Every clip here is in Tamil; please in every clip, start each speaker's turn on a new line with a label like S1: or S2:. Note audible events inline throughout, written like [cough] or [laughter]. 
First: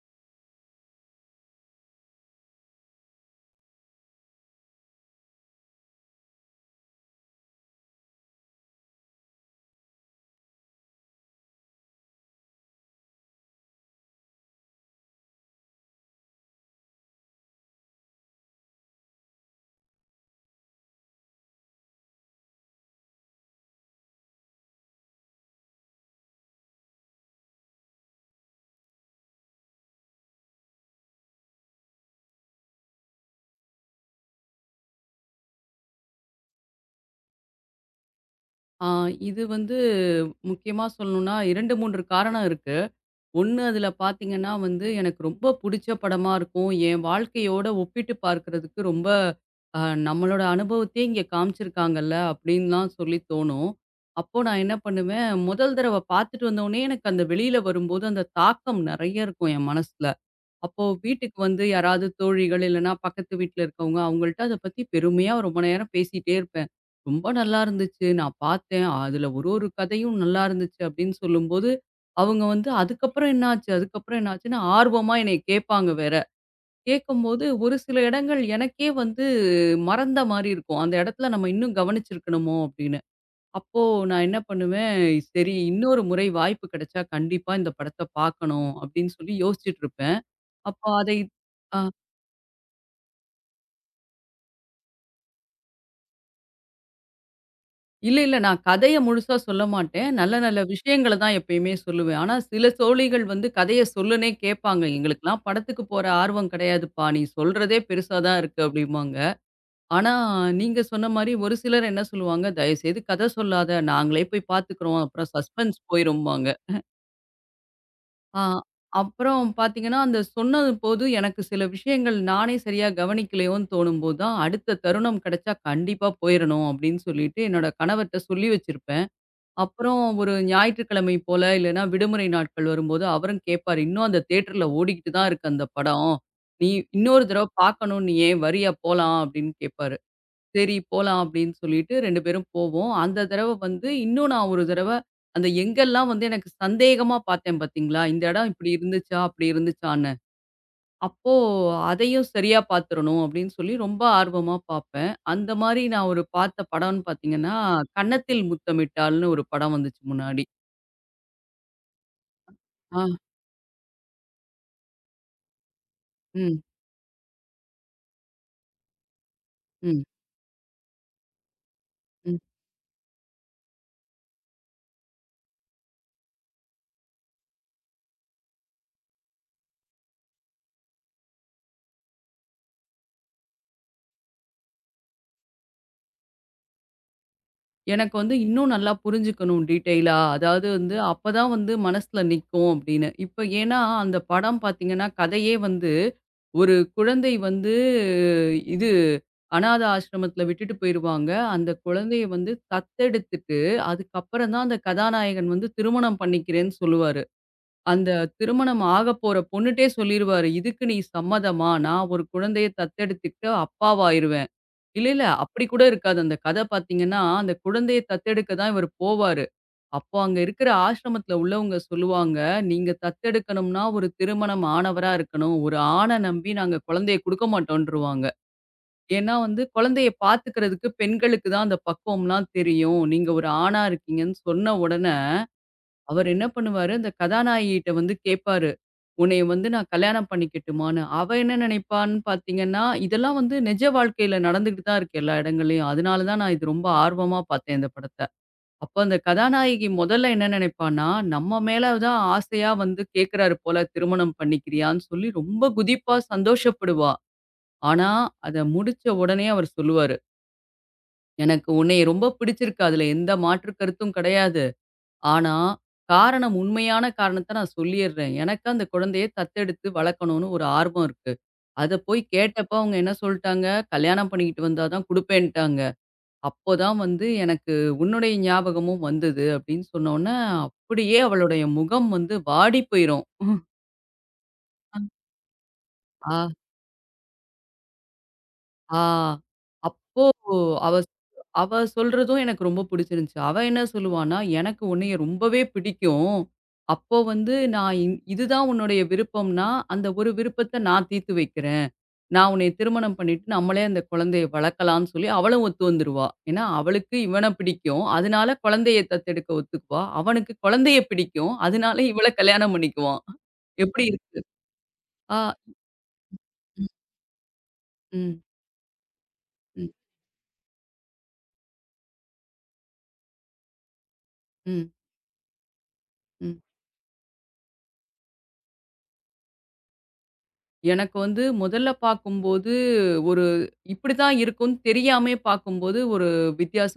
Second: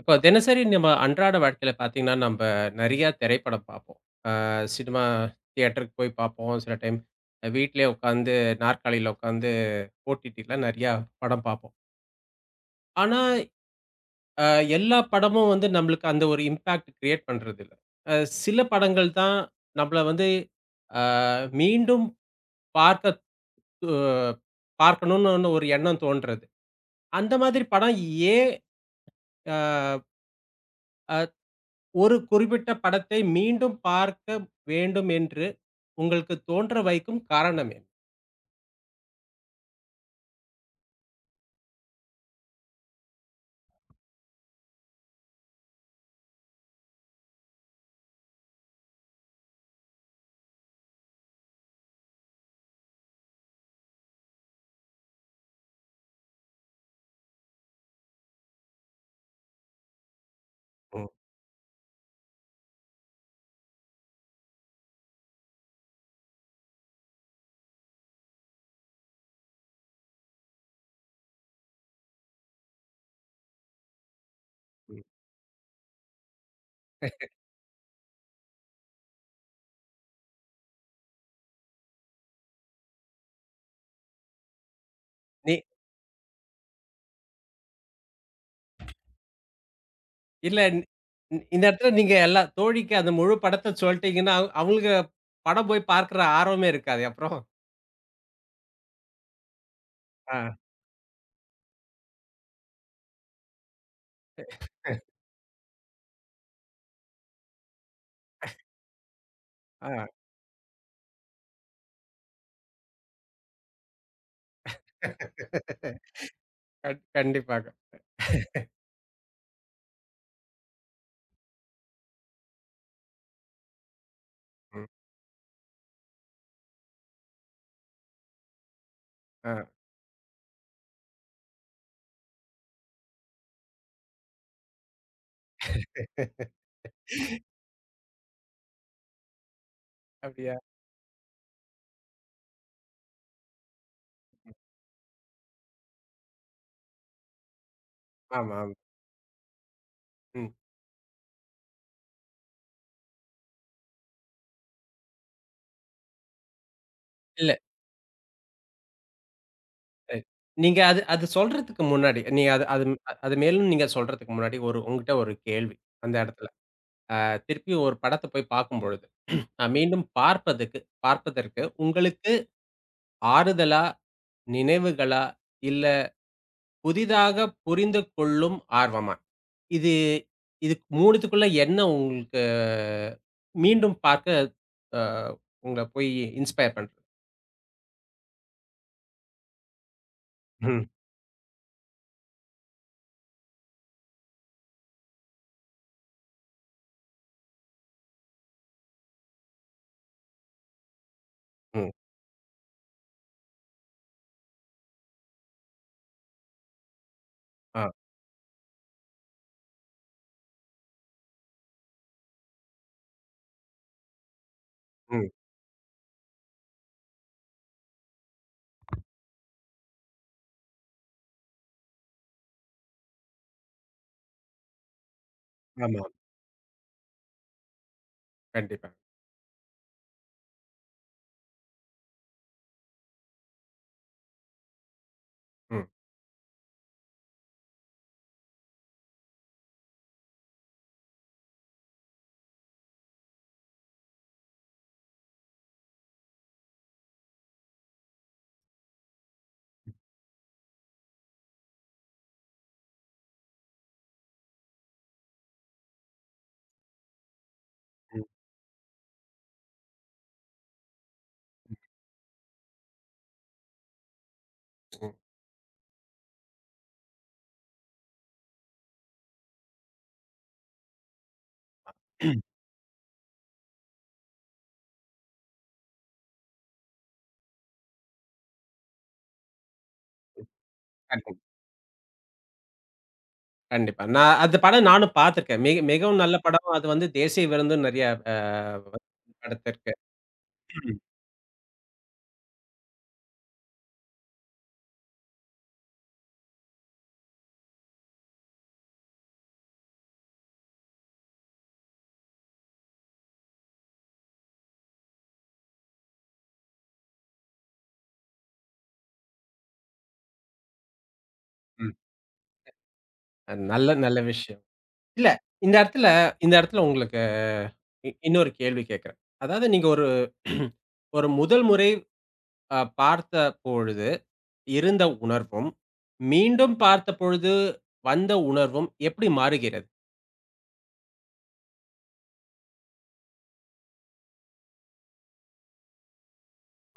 S1: இப்போ தினசரி நம்ம அன்றாட வாழ்க்கையில பார்த்தீங்கன்னா, நம்ப நெறையா திரைப்படம் பார்ப்போம். சினிமா தியேட்டருக்கு போய் பார்ப்போம். சில டைம் வீட்லயே உட்காந்து நாற்காலியில உட்காந்து ஓடிடில நெறையா படம் பார்ப்போம். ஆனா, அ எல்லா படமும் வந்து நம்மளுக்கு அந்த ஒரு இம்பாக்ட் கிரியேட் பண்றதில்ல. அ சில படங்கள் தான் நம்மள வந்து அ மீண்டும் பார்க்க து பார்க்கணும்னு ஒரு எண்ணம் தோன்றது. அந்த மாதிரி படம் ஏன் அ ஒரு குறிப்பிட்ட படத்தை மீண்டும் பார்க்க வேண்டும் என்று உங்களுக்கு தோன்ற வைக்கும் காரணம் என்ன?
S2: ஆ இது வந்து முக்கியமா சொல்லணும்னா 2, 3 காரணம் இருக்கு. ஒண்ணு அதுல பார்த்தீங்கன்னா வந்து, எனக்கு ரொம்ப புடிச்ச படமா இருக்கும். என் வாழ்க்கையோட ஒப்பிட்டு பார்க்கிறதுக்கு ரொம்ப அ நம்மளோட அனுபவத்தையே இங்க காமிச்சிருக்காங்கல்ல அப்டின்லாம் சொல்லி தோணும். அப்போ நான் என்ன பண்ணுவேன், முதல் தடவ பார்த்துட்டு வந்தோனே எனக்கு அந்த வெளியில வரும்போது அந்த தாக்கம் நெறைய இருக்கும் என் மனசுல. அப்போ
S1: ஓ!
S2: வீட்டுக்கு வந்து யாராவது தோழிகள் இல்லைன்னா பக்கத்து வீட்ல இருக்கவங்க அவங்கள்ட்ட அதை பத்தி பெருமையா ரொம்ப நேரம் பேசிட்டே இருப்பேன். ரொம்ப நல்லா இருந்துச்சு. நான் பார்த்தேன். அதுல ஒரு ஒரு கதையும் நல்லா இருந்துச்சு அப்படின்னு சொல்லும்போது, அவங்க வந்து அதுக்கப்புறம் என்ன ஆச்சு? அதுக்கப்புறம் என்ன ஆச்சுன்னு
S1: ம்.
S2: ஆர்வமா என்னைய கேட்பாங்க வேற. கேட்கும்போது ஒரு சில இடங்கள் எனக்கே வந்து மறந்த மாரி இருக்கும். அந்த இடத்துல நம்ம இன்னும் கவனிச்சிருக்கணுமோ அப்படின்னு. அப்போ நான் என்ன பண்ணுவேன்,
S1: நீ
S2: சரி இன்னொரு முறை வாய்ப்பு கிடைச்சா கண்டிப்பா இந்த படத்த பார்க்கணும் அப்படின்னு சொல்லி யோசிச்சுட்டு இருப்பேன்.
S1: இல்ல இ
S2: அப்போ அதை
S1: இந்த
S2: ஆ
S1: இடத்துல நீங்க எல்லா தோழிக்கு அந்த முழு படத்த சொல்ட்டீங்கன்னா, அவங்களுக்கு படம் போய் பார்க்குற ஆர்வமே இருக்காதே அப்புறம்.
S2: இல்ல, இல்ல. நான் கதைய முழுசா சொல்ல மாட்டேன்.
S1: ஆ,
S2: நல்ல நல்ல விஷயங்கள தான் எப்பயுமே சொல்லுவேன். ஆனா சில தோழிகள் வந்து கதைய சொல்லுன்னே கேட்பாங்க. "எங்களுக்கெல்லாம் படத்துக்கு போற ஆர்வம் கிடையாதுப்பா. நீ சொல்றதே பெருசா தான் இருக்கு" அப்படிம்பாங்க.
S1: ஆ.
S2: ஆனா நீங்க சொன்ன மாரி ஒரு சிலர் என்ன சொல்லுவாங்க, "தயவுசெய்து கதை சொல்லாத. நாங்களே போய் பார்த்துக்கிறோம். அப்புறம் சஸ்பென்ஸ் போயிரும்பாங்க."
S1: கண்டிப்பாக.
S2: ஆ, அப்புறம் பார்த்தீங்கன்னா, அந்த சொன்னது போது எனக்கு சில விஷயங்கள் நானே சரியா கவனிக்கலையோன்னு தோணும்போது தான், அடுத்த
S1: ம்.
S2: தருணம் கிடைச்சா கண்டிப்பா போயிறணும் அப்படின்னு சொல்லிட்டு என்னோட கணவர்ட்ட சொல்லி வச்சிருப்பேன்.
S1: ஆ.
S2: அப்புறம் ஒரு ஞாயிற்றுக்கிழமை போல இல்லன்னா விடுமுறை நாட்கள் வரும்போது அவரும் கேட்பாரு, "இன்னும் அந்த தியேட்டர்ல ஓடிக்கிட்டு தான் இருக்கு அந்த படம். நீ இன்னொரு தடவ பார்க்கணும். நீ ஏன் வரியா போலாம்?" அப்படின்னு கேட்பாரு.
S1: அப்படியா?
S2: சரி போலாம் அப்படின்னு சொல்லிட்டு 2 பேரும் போவோம். அந்த தடவ வந்து இன்னும் நான்
S1: ம்.
S2: ஒரு தடவ அந்த எங்கெல்லாம் வந்து எனக்கு சந்தேகமா பார்த்தேன் பார்த்தீங்களா? இந்த இடம்
S1: ஆமா,
S2: இப்படி
S1: ஆமா.
S2: இருந்துச்சா? அப்படி இருந்துச்சான்னு.
S1: ம்.
S2: அப்போ அதையும் சரியா பார்த்துறணும் அப்படின்னு சொல்லி ரொம்ப ஆர்வமா பார்ப்பேன். அந்த மாரி நான் ஒரு பார்த்த படம்ன்னு
S1: இல்ல.
S2: பார்த்தீங்கன்னா, கன்னத்தில் முத்தமிட்டால்ன்னு ஒரு படம் வந்துச்சு
S1: ரைட்.
S2: முன்னாடி.
S1: நீங்க அது அது சொல்றதுக்கு முன்னாடி, நீங்க அது அது
S2: ஆ.
S1: அது மேலும் நீங்க சொல்றதுக்கு முன்னாடி ஒரு உங்ககிட்ட ஒரு கேள்வி அந்த இடத்துல.
S2: ம்.
S1: திருப்பி ஒரு படத்த போய் பார்க்கும்பொழுது, நான்
S2: ம்.
S1: மீண்டும் பார்ப்பதற்கு உங்களுக்கு
S2: ம்.
S1: ஆறுதலா, நினைவுகளா, இல்ல புதிதாக புரிந்து கொள்ளும் ஆர்வமா? இது இது 3த்துக்குள்ள என்ன உங்களுக்கு மீண்டும் பார்க்க அ உங்கள போய் இன்ஸ்பயர் பண்றது?
S2: எனக்கு வந்து இன்னும் நல்லா புரிஞ்சுக்கணும் டீட்டெயிலா. அதாவது
S1: ம்,
S2: வந்து அப்பதான் வந்து மனசுல நிக்கும் அப்படின்னு. இப்ப ஏன்னா அந்த படம் பார்த்தீங்கன்னா, கதையே வந்து ஒரு குழந்தை வந்து இது அனாதை ஆசிரமத்தில விட்டுட்டு போயிருவாங்க. அந்த
S1: ம்.
S2: குழந்தைய வந்து தத்தெடுத்துட்டு, அதுக்கப்புறம் தான் அந்த கதாநாயகன் வந்து திருமணம் பண்ணிக்கிறேன்னு சொல்லுவாரு.
S1: ஆ,
S2: அந்த திருமணம் ஆகப்போற பொண்ணுட்டயே சொல்லிருவாரு, "இதுக்கு நீ சம்மதமா? நான் ஒரு குழந்தைய தத்தெடுத்துக்கிட்டு அப்பாவாயிருவேன்." இல்ல, இல்ல.
S1: ம்.
S2: அப்படி கூட இருக்காது. அந்த கதை பார்த்தீங்கன்னா, அந்த குழந்தைய தத்தெடுக்க தான் இவரு போவாரு. அப்போ அங்க இருக்கிற ஆசிரமத்தில உள்ளவங்க சொல்லுவாங்க, "நீங்க தத்தெடுக்கணும்னா ஒரு திருமணம் ஆனவரா இருக்கணும். ஒரு
S1: ஆமா.
S2: ஆண நம்பி நாங்க குழந்தைய குடுக்க மாட்டோன்ருவாங்க.
S1: கண்டிப்பா.
S2: ஏன்னா வந்து குழந்தைய பார்த்துக்கிறதுக்கு பெண்களுக்கு தான் அந்த பக்குவம்லாம் தெரியும். நீங்க ஒரு ஆணா இருக்கீங்கன்னு" சொன்ன உடனே,
S1: ம்,
S2: அவர் என்ன பண்ணுவாரு, அந்த கதாநாயகிட்ட வந்து கேட்பாரு. உன்னைய வந்து நான் கல்யாணம் பண்ணிக்கட்டுமான்னு. அவ என்ன நினைப்பான்னு பார்த்தீங்கன்னா, இதெல்லாம் வந்து நிஜ வாழ்க்கையில நடந்துகிட்டு தான் இருக்கு எல்லா இடங்கள்லயும். அதனால தான் நான் இது ரொம்ப ஆர்வமா பார்த்தேன் இந்த படத்த. அப்ப அந்த கதாநாயகி முதல்ல என்ன நினைப்பான்னா, நம்ம மேல தான் ஆசையா வந்து கேட்கிறாரு போல திருமணம் பண்ணிக்கிறியான்னு சொல்லி ரொம்ப குதிப்பா சந்தோஷப்படுவா. ஆனா,
S1: ம்,
S2: அத முடிச்ச உடனே அவர் சொல்லுவாரு, "எனக்கு உன்னைய ரொம்ப பிடிச்சிருக்கு. அதுல எந்த மாற்று கருத்தும் கிடையாது.
S1: ம்.
S2: ஆனா, காரணம் உண்மையான காரணத்த நான் சொல்லிர்றேன். எனக்கு அந்த குழந்தைய தத்தெடுத்து வளர்க்கணும்னு ஒரு ஆர்வம் இருக்கு. அத போய் கேட்டப்ப அவங்க என்ன சொல்ட்டாங்க, "கல்யாணம் பண்ணிக்கிட்டு வந்தா தான் குடுப்பேன்ட்டாங்க." அப்போ தான் வந்து எனக்கு உன்னுடைய ஞாபகமும் வந்தது அப்படின்னு சொன்னோனே, அப்படியே
S1: கண்டிப்பா,
S2: அவளுடைய முகம் வந்து வாடி போயிரும்.
S1: கண்டிப்பா. நான் அந்த படம்
S2: அ.
S1: நானும் பார்த்துருக்கேன். மிக மிகவும் நல்ல
S2: ஆ.
S1: படம். அது வந்து தேசிய விருதும் நெறைய அ
S2: ஆ.
S1: படத்திற்கு.
S2: அப்போ
S1: ம்.
S2: அவ சொல்றதும் எனக்கு ரொம்ப பிடிச்சிருந்துச்சு. அவ என்ன சொல்லுவான்னா, "எனக்கு உன்னைய ரொம்பவே பிடிக்கும். அப்போ வந்து நான் இ இதுதான் உன்னுடைய விருப்பம்னா, அந்த ஒரு விருப்பத்த நான் தீர்த்து வைக்கிறேன். நான் உன்னைய திருமணம் பண்ணிட்டு, நம்மளே அந்த குழந்தைய வளர்க்கலாம்ன்னு" சொல்லி அவளும் ஒத்து வந்துருவா. ஏன்னா, அவளுக்கு இவன பிடிக்கும். அதனால குழந்தைய தத்தெடுக்க ஒத்துக்குவா. அவனுக்கு குழந்தைய பிடிக்கும். அதனால இவள கல்யாணம் பண்ணிக்குவான்.
S1: நல்ல
S2: எப்படி
S1: நல்ல
S2: இருக்கு?
S1: விஷயம். இல்ல.
S2: ஆ.
S1: இந்த இடத்துல இந்த இடத்துல
S2: ம்,
S1: உங்களுக்கு
S2: ம்,
S1: இன்னொரு கேள்வி கேட்கிறேன். அதாவது நீங்க
S2: ம்,
S1: ஒரு [clears throat] ஒரு முதல் முறை பார்த்த பொழுது
S2: ம்,
S1: இருந்த உணர்வும்,
S2: ம்.
S1: மீண்டும் பார்த்த பொழுது வந்த உணர்வும் எப்படி மாறுகிறது?
S2: எனக்கு வந்து முதல்ல பார்க்கும்போது, ஒரு இப்படிதான் இருக்கும்னு தெரியாமயே பார்க்கும்போது, ஒரு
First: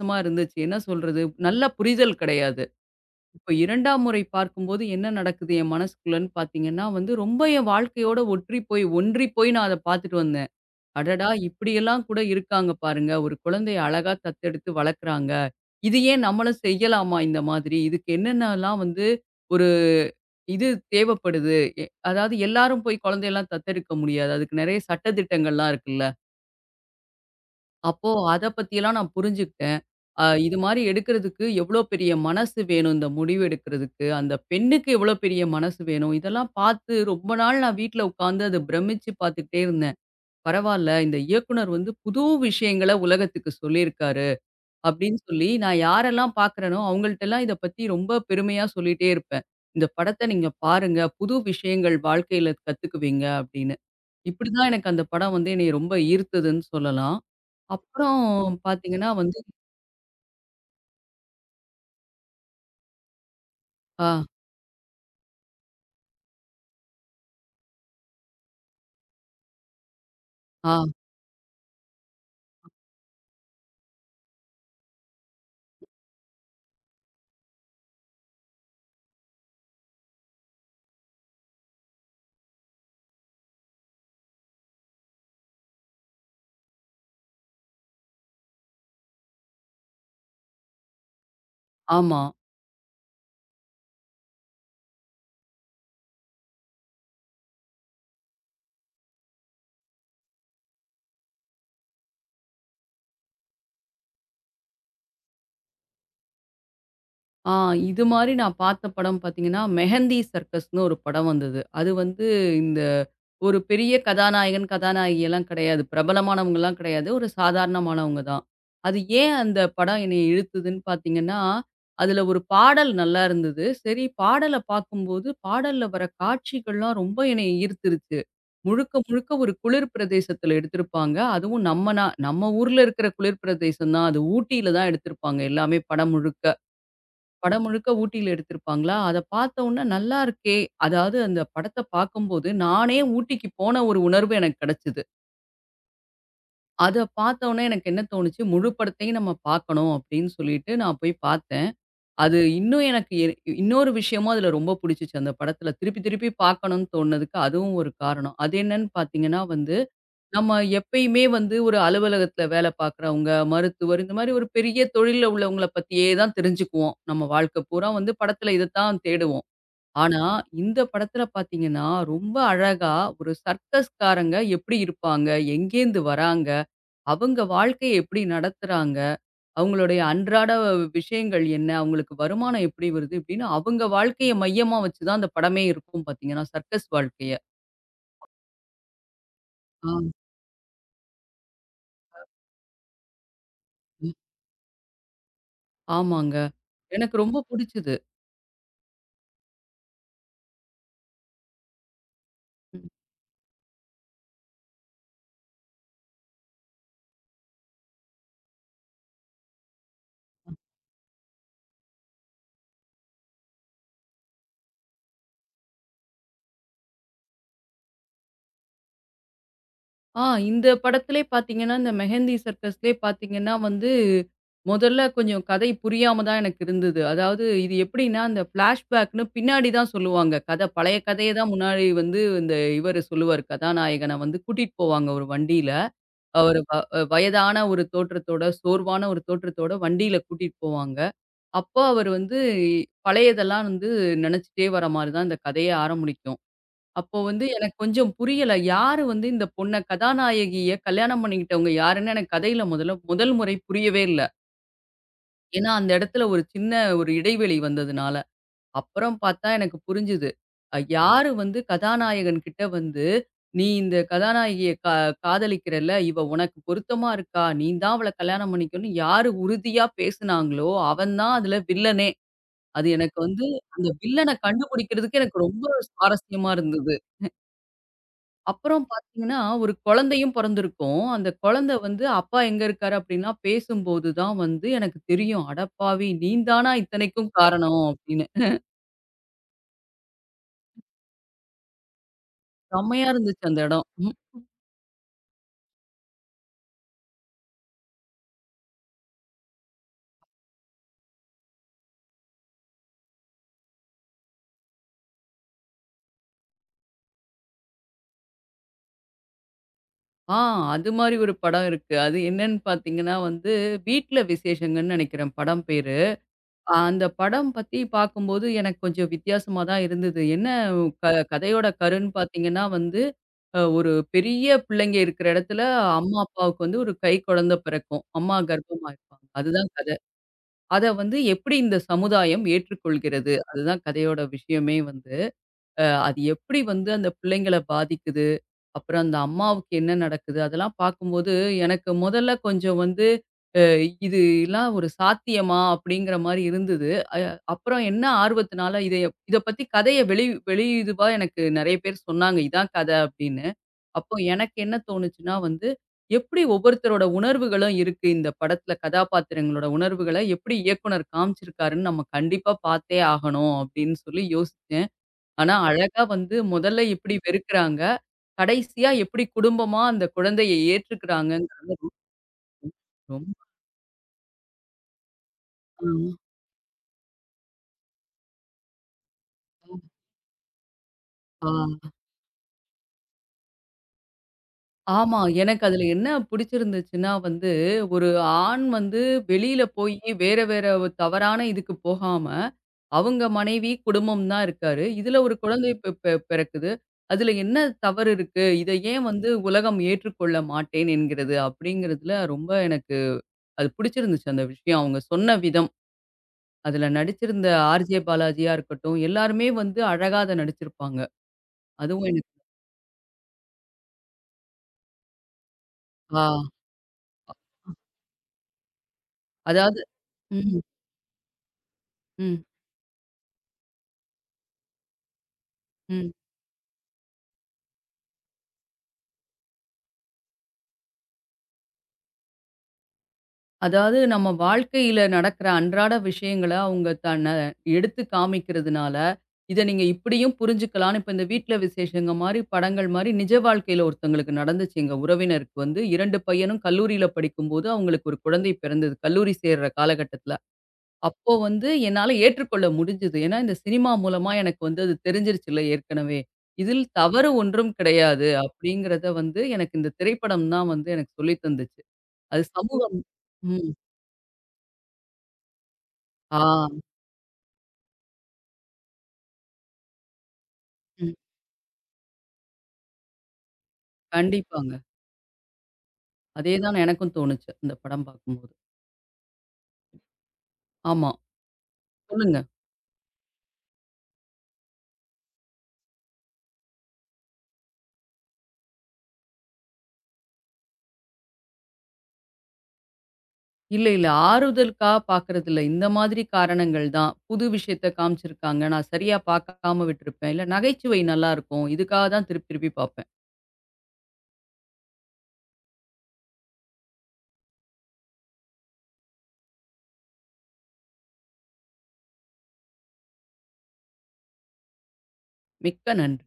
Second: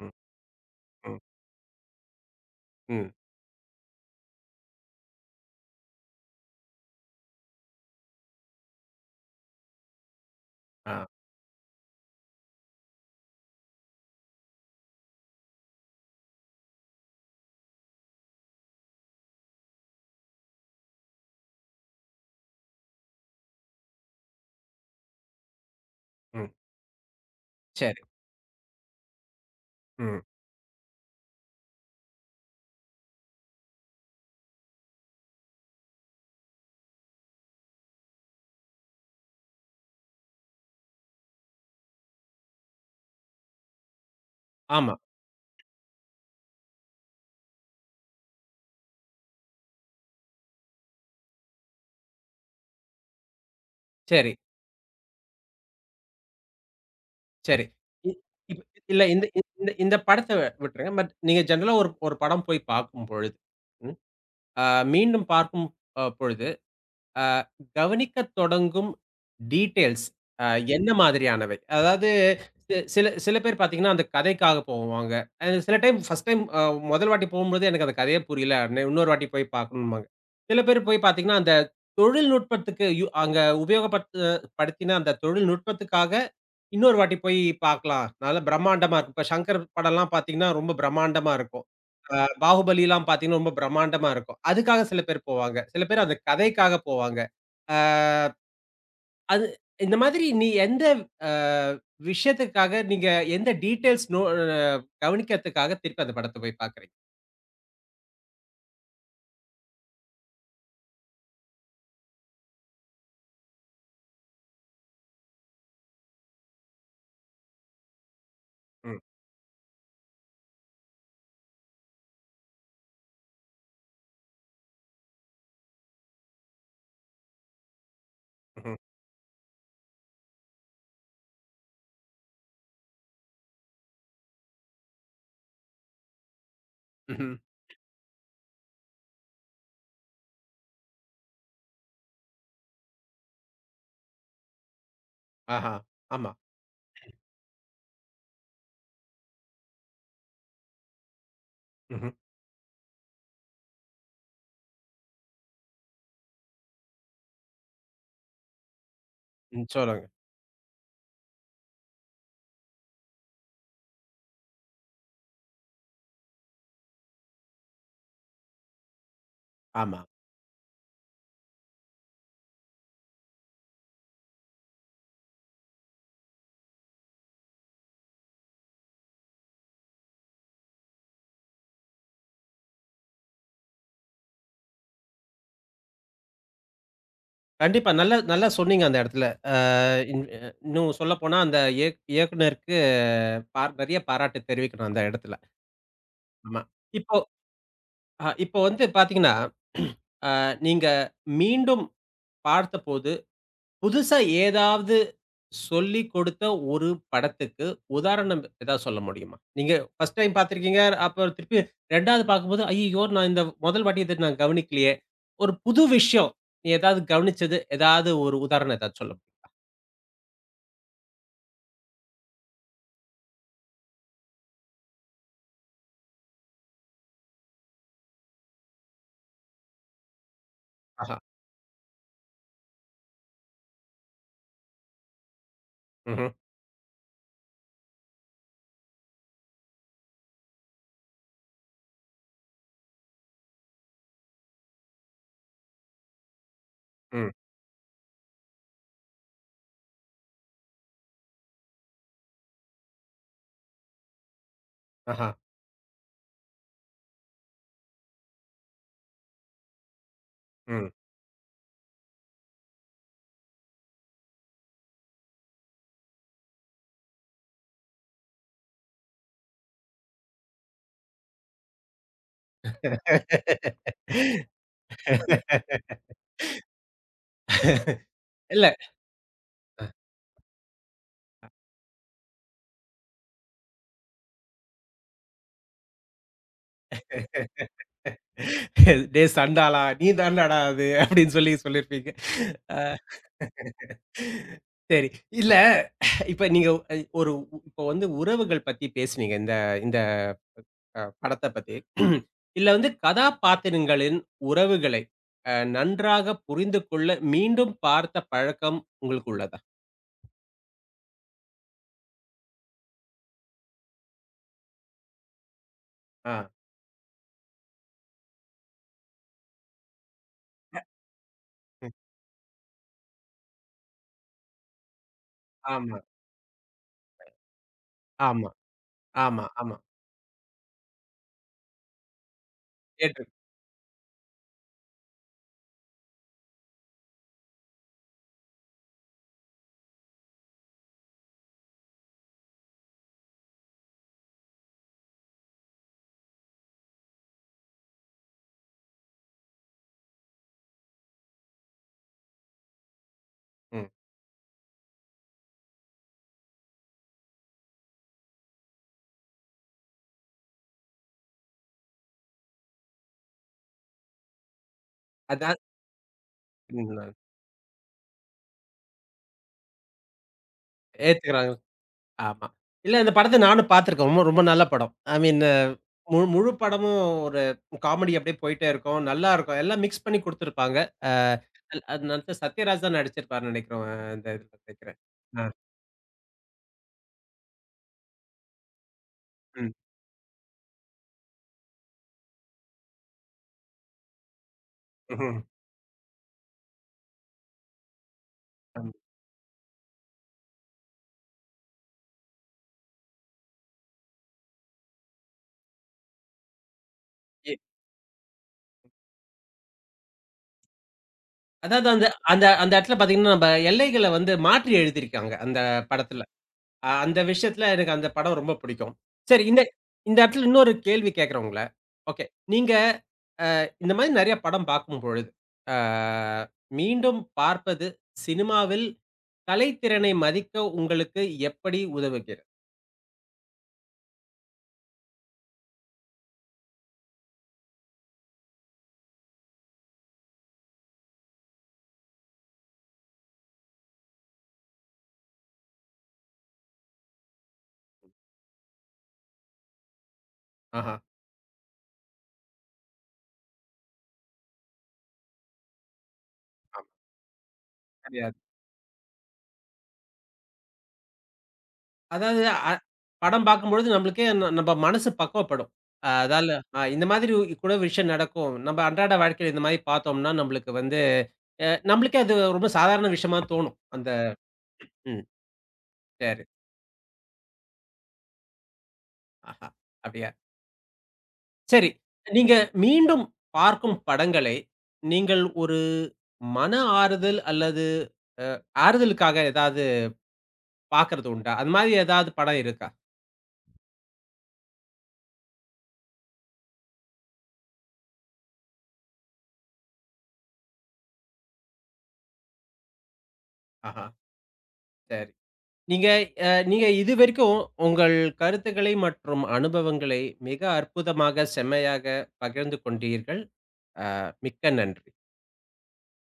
S1: ம்,
S2: இருந்துச்சு. என்ன
S1: ம்,
S2: சொல்றது? நல்ல புரிதல் கிடையாது.
S1: ம்.
S2: இப்ப 2ஆம் முறை பார்க்கும்போது என்ன நடக்குது என் மனசுக்குள்ளன்னு பார்த்தீங்கன்னா வந்து, ரொம்ப என் வாழ்க்கையோட ஒற்றி போய் ஒன்றி போய் நான் அத பார்த்துட்டு வந்தேன்.
S1: ஆ,
S2: அடடா! இப்படியெல்லாம் கூட இருக்காங்க பாருங்க. ஒரு குழந்தைய அழகா தத்தெடுத்து வளர்க்குறாங்க. இது ஏன் நம்மளும் செய்யலாமா இந்த மாதிரி? இதுக்கு என்னென்னலாம் வந்து ஒரு இது தேவைப்படுது. எ அதாவது எல்லாரும் போய் குழந்தையெல்லாம் தத்தெடுக்க முடியாது. அதுக்கு நெறைய சட்டதிட்டங்கள்லாம் இருக்குல்ல.
S1: ம். சரி.
S2: அப்போ அத பத்தியெல்லாம் நான் புரிஞ்சுக்கிட்டேன்.
S1: ம்.
S2: இது மாரி எடுக்கிறதுக்கு எவ்ளோ பெரிய மனசு வேணும் இந்த முடிவு எடுக்கிறதுக்கு, அந்த பெண்ணுக்கு எவ்ளோ பெரிய மனசு வேணும். இதெல்லாம் பார்த்து ரொம்ப நாள் நான் வீட்ல உட்கார்ந்து அத பிரமிச்சு பார்த்துக்கிட்டே இருந்தேன். பரவால்ல இந்த இயக்குனர் வந்து புது விஷயங்கள உலகத்துக்கு சொல்லியிருக்காரு.
S1: ஆமா.
S2: அப்படின்னு சொல்லி, நான் யாரெல்லாம் பார்க்குறேனோ, அவங்கள்ட்டலாம் இத பத்தி ரொம்ப பெருமையா சொல்லிட்டே இருப்பேன். "இந்த படத்த நீங்க பாருங்க. புது விஷயங்கள் வாழ்க்கையில கத்துக்குவீங்க" அப்படின்னு.
S1: சரி,
S2: இப்படிதான் எனக்கு அந்த படம் வந்து என்னைய ரொம்ப ஈர்த்ததுன்னு சொல்லலாம்.
S1: சரி. இ
S2: அப்புறம்
S1: இப் இல்ல.
S2: பார்த்தீங்கன்னா
S1: இந்த
S2: வந்து
S1: இந்த இந்த படத்த விட்டுருங்க. பட் நீங்க ஜெனரலா ஒரு ஒரு படம் போய் பார்க்கும் பொழுது, ம்.
S2: ஆ,
S1: அ மீண்டும் பார்க்கும் பொழுது அ கவனிக்கத் தொடங்கும் டீட்டெயில்ஸ் அ
S2: ஆ,
S1: என்ன மாதிரியானவை? அதாவது சி சில சில பேர் பார்த்தீங்கன்னா, அந்த கதைக்காக போவாங்க. சில டைம். ஃபர்ஸ்ட் டைம் அ முதல் வாட்டி போகும்போது எனக்கு அந்த கதையே புரியல. இன்னொரு வாட்டி போய் பார்க்கணும்பாங்க. சில பேர் போய் பார்த்தீங்கன்னா, அந்த தொழில்நுட்பத்துக்கு அங்க படுத்தின அந்த தொழில்நுட்பத்துக்காக இன்னொரு வாட்டி போய் பார்க்கலாம். நல்லா பிரம்மாண்டமா இருக்கும். இப்ப சங்கர் படம்லாம் பார்த்தீங்கன்னா, ரொம்ப பிரம்மாண்டமா இருக்கும். அ
S2: ஆமா.
S1: பாகுபலிலாம் பார்த்தீங்கன்னா, ரொம்ப பிரம்மாண்டமா இருக்கும். அதுக்காக சில பேர் போவாங்க. சில பேர் அந்த கதைக்காக போவாங்க. அ அது இந்த மாதிரி எந்த அ விஷயத்துக்காக நீங்க எந்த டீட்டெயில்ஸ் நோ அ கவனிக்கிறதுக்காக திருப்பி அந்த படத்த போய் பார்க்குறீங்க?
S2: ஆ இது மாரி நான் பார்த்த படம் பார்த்தீங்கன்னா, மெஹந்தி சர்க்கஸ்ன்னு ஒரு படம் வந்தது. அது வந்து இந்த ஒரு பெரிய கதாநாயகன், கதாநாயகி எல்லாம் கிடையாது. பிரபலமானவங்கலாம் கிடையாது. ஒரு சாதாரணமானவங்க தான். அது
S1: ம்.
S2: ஏன் அந்த படம் என்னைய இழுத்ததுன்னு பார்த்தீங்கன்னா, அதில ஒரு பாடல் நல்லா இருந்தது. சரி பாடல பார்க்கும்போது, பாடல்ல வர காட்சிகள்லாம் ரொம்ப என்னைய ஈர்த்துருச்சு.
S1: ம்ஹ்ம்.
S2: முழுக்க முழுக்க ஒரு குளிர் பிரதேசத்தில எடுத்திருப்பாங்க. அதுவும் நம்ம ஊர்ல இருக்கிற குளிர் பிரதேசம் தான். அது ஊட்டியில தான் எடுத்திருப்பாங்க எல்லாமே படம் முழுக்க.
S1: ம்ஹ்ம்.
S2: படம் முழுக்க ஊட்டியில எடுத்திருப்பாங்களா, அத பார்த்தவுடனே நல்லா இருக்கே! அதாவது அந்த படத்த பார்க்கும்போது, நானே ஊட்டிக்கு போன ஒரு உணர்வு எனக்கு கிடைச்சது.
S1: ஆஹா. ஆமா.
S2: அத பார்த்தவுனே எனக்கு என்ன தோணுச்சு, முழு படத்தையும் நம்ம பார்க்கணும் அப்படின்னு சொல்லிட்டு நான் போய் பார்த்தேன்.
S1: ம்ஹ்ம்.
S2: அது இன்னும் எனக்கு எ இன்னொரு விஷயமும் அதுல ரொம்ப புடிச்சுச்சு. அந்த படத்துல திருப்பி திருப்பி பார்க்கணும்னு தோணுனதுக்கு அதுவும் ஒரு காரணம். அது என்னன்னு பார்த்தீங்கன்னா
S1: ம்.
S2: வந்து,
S1: சொல்லுங்க.
S2: நம்ம எப்பயுமே வந்து ஒரு அலுவலகத்துல வேல பார்க்குறவங்க, மருத்துவர் இந்த மாரி ஒரு பெரிய தொழில்ல உள்ளவங்கள பத்தியே தான் தெரிஞ்சுக்குவோம். நம்ம வாழ்க்கை பூரா வந்து படத்துல இத தான் தேடுவோம்.
S1: ஆமா.
S2: ஆனா, இந்த படத்துல பார்த்தீங்கன்னா, ரொம்ப அழகா ஒரு சர்க்கஸ்காரங்க எப்படி இருப்பாங்க? எங்கேருந்து வராங்க? அவங்க வாழ்க்கைய எப்படி நடத்துறாங்க? அவங்களுடைய அன்றாட விஷயங்கள் என்ன? அவங்களுக்கு வருமானம் எப்படி வருது? இப்படின்னு அவங்க வாழ்க்கைய மையமா வச்சு தான் அந்த படமே இருக்கும் பார்த்தீங்கன்னா, சர்க்கஸ் வாழ்க்கைய.
S1: கண்டிப்பா. நல்லா நல்லா சொன்னீங்க அந்த இடத்துல. அ
S2: ஆ.
S1: இன் அ இன்னும் சொல்லப்போனா அந்த இயக்குனருக்கு நெறைய
S2: ம்.
S1: பாராட்டு தெரிவிக்கணும் அந்த இடத்துல.
S2: ஆமாங்க.
S1: ஆமா. இப்போ
S2: எனக்கு ரொம்ப புடிச்சது.
S1: இப்போ வந்து பார்த்தீங்கன்னா, அ நீங்க மீண்டும் பார்த்தபோது, புதுசா ஏதாவது சொல்லிக் கொடுத்த ஒரு படத்துக்கு உதாரணம் ஏதாவது சொல்ல முடியுமா? நீங்க ஃபர்ஸ்ட் டைம் பார்த்திருக்கீங்க. அப்புறம் திருப்பி 2வது பார்க்கும்போது, "ஐயய்யோ! நான் இந்த முதல் வாட்டி இத நான் கவனிக்கலையே." ஒரு புது விஷயம், நீ ஏதாவது கவனிச்சது, ஏதாவது ஒரு உதாரணம் ஏதாவது சொல்ல
S2: ஆ இந்த படத்திலே பார்த்தீங்கன்னா, இந்த மெஹந்தி சர்க்கஸ்லயே பார்த்தீங்கன்னா வந்து, முதல்ல கொஞ்சம் கதை புரியாம தான் எனக்கு இருந்தது. அதாவது இது எப்படின்னா, அந்த ஃப்ளாஷ்பேக்ன்னு பின்னாடி தான் சொல்லுவாங்க கதை. பழைய
S1: முடியுமா?
S2: கதைய தான் முன்னாடி வந்து இந்த இவரு சொல்லுவாரு, கதாநாயகன வந்து கூட்டிட்டு போவாங்க ஒரு வண்டியில.
S1: Mhm.
S2: அவரு வ வயதான ஒரு தோற்றத்தோட, சோர்வான ஒரு தோற்றத்தோட வண்டியில கூட்டிட்டு போவாங்க. அப்போ அவரு வந்து பழையதெல்லாம் வந்து நெனச்சுட்டே வர மாரி தான் இந்த கதையே ஆரம்பிக்கும். அப்போ
S1: Mm.
S2: வந்து எனக்கு கொஞ்சம் புரியல. யாரு வந்து இந்த பொண்ண கதாநாயகிய கல்யாணம் பண்ணிக்கிட்டவங்க யாருன்னு எனக்கு கதையில முதல்ல முதல் முறை புரியவே இல்ல.
S1: Uh-huh.
S2: ஏன்னா, அந்த இடத்துல ஒரு சின்ன ஒரு இடைவெளி வந்ததுனால. அப்புறம் பார்த்தா எனக்கு புரிஞ்சுது.
S1: Mm.
S2: யாரு வந்து கதாநாயகன் கிட்ட வந்து, "நீ இந்த கதாநாயகிய காதலிக்கிறல்ல, இவ உனக்கு பொருத்தமா இருக்கா? நீ தான் அவள கல்யாணம் பண்ணிக்கணும்னு" யாரு உறுதியா பேசுனாங்களோ, அவன் தான் அதுல வில்லனே. அது எனக்கு வந்து அந்த வில்லன கண்டுபிடிக்கிறதுக்கு எனக்கு ரொம்ப சுவாரஸ்யமா இருந்தது.
S1: இல்ல.
S2: அப்புறம் பார்த்தீங்கன்னா, ஒரு குழந்தையும் பொறந்திருக்கும். அந்த குழந்தை வந்து அப்பா எங்க இருக்காரு அப்டின்லாம் பேசும்போது தான் வந்து எனக்கு தெரியும். "அடப்பாவி! நீ தானா இத்தனைக்கும் காரணம்" அப்டின்னு.
S1: "டேய் சண்டாளா, நீ தான்டாடா அது" அப்படின்னு சொல்லி சொல்லியிருப்பீங்க. அ.
S2: செம்மையா இருந்துச்சு அந்த இடம். ம்.
S1: சரி. இல்ல. இப்ப நீங்க அ ஒரு இப்ப வந்து உறவுகள் பத்தி பேசுனீங்க. இந்த இந்த அ படத்த பத்தி. இதுல வந்து கதாபாத்திரங்களின் உறவுகளை நன்றாக புரிந்து கொள்ள மீண்டும் பார்த்த பழக்கம் உங்களுக்கு உள்ளதா?
S2: ஆ அது மாரி ஒரு படம் இருக்கு. அது என்னன்னு பார்த்தீங்கன்னா வந்து, "வீட்ல விசேஷங்கன்னு" நெனைக்கிறேன் படம் பேரு.
S1: ஆ.
S2: அந்த படம் பத்தி பார்க்கும்போது எனக்கு கொஞ்சம் வித்தியாசமா தான் இருந்தது. என்ன க கதையோட
S1: ம்.
S2: கருன்னு பார்த்தீங்கன்னா வந்து, ஒரு பெரிய பிள்ளைங்க இருக்கிற இடத்துல
S1: ஆமா,
S2: அம்மா, அப்பாவுக்கு வந்து ஒரு கை குழந்தை பிறக்கும். அம்மா
S1: ஆமா,
S2: கர்ப்பமா இருப்பாங்க.
S1: ஆமா,
S2: அதுதான்
S1: ஆமா.
S2: கதை. அத வந்து எப்படி இந்த சமுதாயம்
S1: ஏற்று
S2: ஏற்றுக்கொள்கிறது? அதுதான் கதையோட விஷயமே வந்து. அது எப்படி வந்து அந்த பிள்ளைங்கள பாதிக்குது? அப்புறம் அந்த அம்மாவுக்கு என்ன நடக்குது? அதெல்லாம் பார்க்கும்போது, எனக்கு முதல்ல கொஞ்சம் வந்து, அ இதெல்லாம் ஒரு சாத்தியமா? அப்படிங்கிற மாரி இருந்தது. அ அப்புறம் என்ன ஆர்வத்தினால இத பத்தி கதைய வெளி வெளி இதுவா எனக்கு நெறைய பேர் சொன்னாங்க. இதான் கதை அப்படின்னு. அப்போ எனக்கு என்ன தோணுச்சுன்னா வந்து, எப்படி ஒவ்வொருத்தரோட உணர்வுகளும் இருக்கு இந்த படத்துல கதாபாத்திரங்களோட உணர்வுகள எப்படி இயக்குனர் காமிச்சிருக்காருன்னு நம்ம கண்டிப்பா பார்த்தே ஆகணும் அப்படின்னு சொல்லி யோசிச்சேன். ஆனா
S1: அதான்.
S2: அழகா வந்து முதல்ல
S1: ம்.
S2: எப்படி வெறுக்குறாங்க. கடைசியா எப்படி குடும்பமா அந்த குழந்தைய
S1: ஏத்துக்கிறாங்க.
S2: ஏற்றுக்கிறாங்கன்னு
S1: ஆமா. இல்ல. இந்த படத்த
S2: ரொம்ப
S1: நானும் பார்த்துருக்கேன். ரொம்ப ரொம்ப நல்ல படம். ஐ மீன்
S2: ஆமா.
S1: முழு படமும் ஒரு காமெடி அப்படியே போயிட்டே இருக்கும். நல்லாருக்கும். எல்லாம் மிக்ஸ் பண்ணி குடுத்துருப்பாங்க. அ
S2: ஆ.
S1: அது அது நடிச்ச சத்யராஜ் தான் நடிச்சிருப்பாருன்னு நெனைக்கிறோம். அந்த இதுல நெனைக்கிறேன்.
S2: ஆமா.
S1: ஆ.
S2: எனக்கு அதுல என்ன பிடிச்சிருந்துச்சுன்னா வந்து, ஒரு ஆண் வந்து வெளியில
S1: ம்.
S2: போயி வேற வேற ஒரு தவறான இதுக்கு போகாம, அவங்க மனைவி, குடும்பம் தான் இருக்காரு. இதுல ஒரு
S1: ம்ஹ்ம்.
S2: குழந்தை பெ பெ பிறக்குது. அதுல என்ன தவறு இருக்கு? இத
S1: ஆமா.
S2: ஏன் வந்து உலகம் ஏற்றுக்கொள்ள மாட்டேன் என்கிறது? அப்படிங்கிறதுல ரொம்ப எனக்கு அது பிடிச்சிருந்துச்சு அந்த விஷயம். அவங்க சொன்ன விதம். அதுல நடிச்சிருந்த
S1: எ
S2: ஆர்ஜே பாலாஜியா இருக்கட்டும், எல்லாருமே வந்து அழகா அத நடிச்சிருப்பாங்க.
S1: அதாவது அந்த
S2: அதுவும் எனக்கு
S1: அந்த அந்த இடத்துல பார்த்தீங்கன்னா, நம்ம எல்லைகள வந்து மாற்றி எழுதியிருக்காங்க, அந்த படத்துல.
S2: ஆ
S1: அந்த விஷயத்துல எனக்கு அந்த படம் ரொம்ப பிடிக்கும். சரி. இந்த
S2: அதாவது
S1: இந்த இடத்துல
S2: ம்,
S1: இன்னொரு கேள்வி கேட்கிறேன் உங்கள. ஓகே.
S2: ம்,
S1: நீங்க இந்த மாரி நெறைய படம் பார்க்கும்பொழுது, அ
S2: ம்.
S1: மீண்டும் பார்ப்பது சினிமாவில் கலைத்திறனை மதிக்க உங்களுக்கு எப்படி உதவுகிறது?
S2: அதாவது நம்ம வாழ்க்கையில நடக்கிற அன்றாட விஷயங்கள அவங்க தன்னை எடுத்து காமிக்கிறதுனால, இத நீங்க இப்படியும் புரிஞ்சுக்கலான்னு இப்ப இந்த வீட்ல விசேஷங்க மாரி, படங்கள் மாரி நிஜ வாழ்க்கையில ஒருத்தங்களுக்கு நடந்துச்சு. எங்க உறவினருக்கு வந்து 2 பையனும் கல்லூரியில படிக்கும்போது அவங்களுக்கு ஒரு குழந்தை பிறந்தது. கல்லூரி சேர்ற காலகட்டத்தில.
S1: ஆஹா!
S2: அப்போ வந்து என்னால ஏற்றுக்கொள்ள முடிஞ்சது. ஏன்னா, இந்த சினிமா மூலமா எனக்கு வந்து அது தெரிஞ்சிருச்சுல்ல ஏற்கனவே. இதில்
S1: ஆமா.
S2: தவறு ஒன்றும்
S1: சரியா
S2: கிடையாது
S1: இருக்கு.
S2: அப்படிங்கிறத வந்து எனக்கு இந்த திரைப்படம் தான் வந்து எனக்கு சொல்லி தந்துச்சு.
S1: அதாவது
S2: அது
S1: அ
S2: சமூகம்
S1: படம்
S2: ம்.
S1: பார்க்கும்பொழுது நம்மளுக்கே நம்ப மனசு பக்குவப்படும்.
S2: ஆ.
S1: அதால இந்த மாதிரி கூட விஷயம் நடக்கும். நம்ம அன்றாட வாழ்க்கையில இந்த மாரி பார்த்தோம்னா, நம்மளுக்கு வந்து
S2: ம்.
S1: நம்மளுக்கே அது ரொம்ப சாதாரண விஷயமா தோணும். அந்த
S2: கண்டிப்பாங்க.
S1: ம். சரி.
S2: அதேதான் எனக்கும் தோணுச்சு. அந்த படம் பார்க்கும்போது.
S1: ஆஹா! அப்படியா?
S2: ஆமா.
S1: சரி.
S2: சொல்லுங்க.
S1: நீங்க மீண்டும் பார்க்கும் படங்களை, நீங்கள் ஒரு மன ஆறுதல் அல்லது அ ஆறுதலுக்காக ஏதாவது பார்க்கறது உண்டா? அது மாரி ஏதாவது படம் இருக்கா?
S2: இல்ல, இல்ல. ஆறுதலுக்கா பார்க்கறதில்ல. இந்த மாதிரி காரணங்கள் தான். புது விஷயத்த காமிச்சிருக்காங்க. நான் சரியா பார்க்காம விட்டுருப்பேன். இல்ல நகைச்சுவை நல்லாருக்கும். இதுக்காக தான் திருப்பி திருப்பி பார்ப்பேன்.
S1: ஆஹா, சரி. நீங்க நீங்க இதுவரைக்கும் உங்கள் கருத்துக்களை மற்றும் அனுபவங்களை மிக அற்புதமாக, செம்மையாக பகிர்ந்து கொண்டீர்கள். அ மிக்க நன்றி.
S2: மிக்க நன்றி.